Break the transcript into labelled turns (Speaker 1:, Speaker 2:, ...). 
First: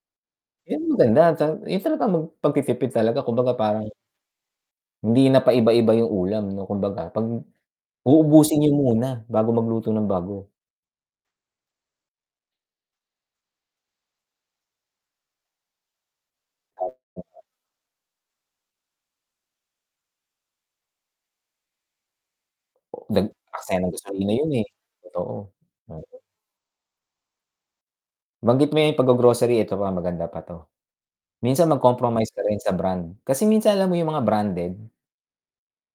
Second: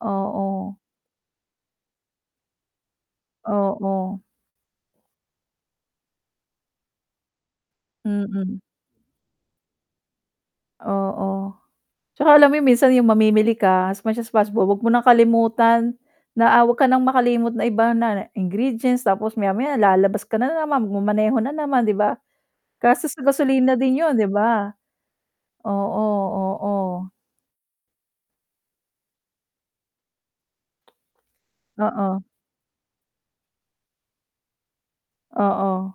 Speaker 1: Oo.
Speaker 2: 'Yun ang maganda, yun ta mag pagti-tipid talaga kumbaga parang
Speaker 1: Oo.
Speaker 2: hindi na paiba-iba yung ulam 'no, kumbaga 'pag
Speaker 1: Mm.
Speaker 2: uubusin niyo muna bago magluto ng bago.
Speaker 1: Oo, pero alam mo yung minsan yung mamimili ka, as much as possible, 'wag mo nang kalimutan na ah, 'wag ka nang makalimot na iba kunwari ingredients tapos maya-maya lalabas ka na naman, magma-maneho na naman 'di ba? Gastos sa
Speaker 2: nag
Speaker 1: gasolina
Speaker 2: aksaya ng
Speaker 1: din yun, 'di
Speaker 2: gasolina yun eh,
Speaker 1: ba?
Speaker 2: totoo.
Speaker 1: Oo,
Speaker 2: Oo.
Speaker 1: oo.
Speaker 2: Na-banggit mo yung pag-grocery ito pa maganda pa 'to. Minsan mag
Speaker 1: Oo.
Speaker 2: compromise ka rin sa brand, kasi minsan alam mo yung mga branded.
Speaker 1: Oo.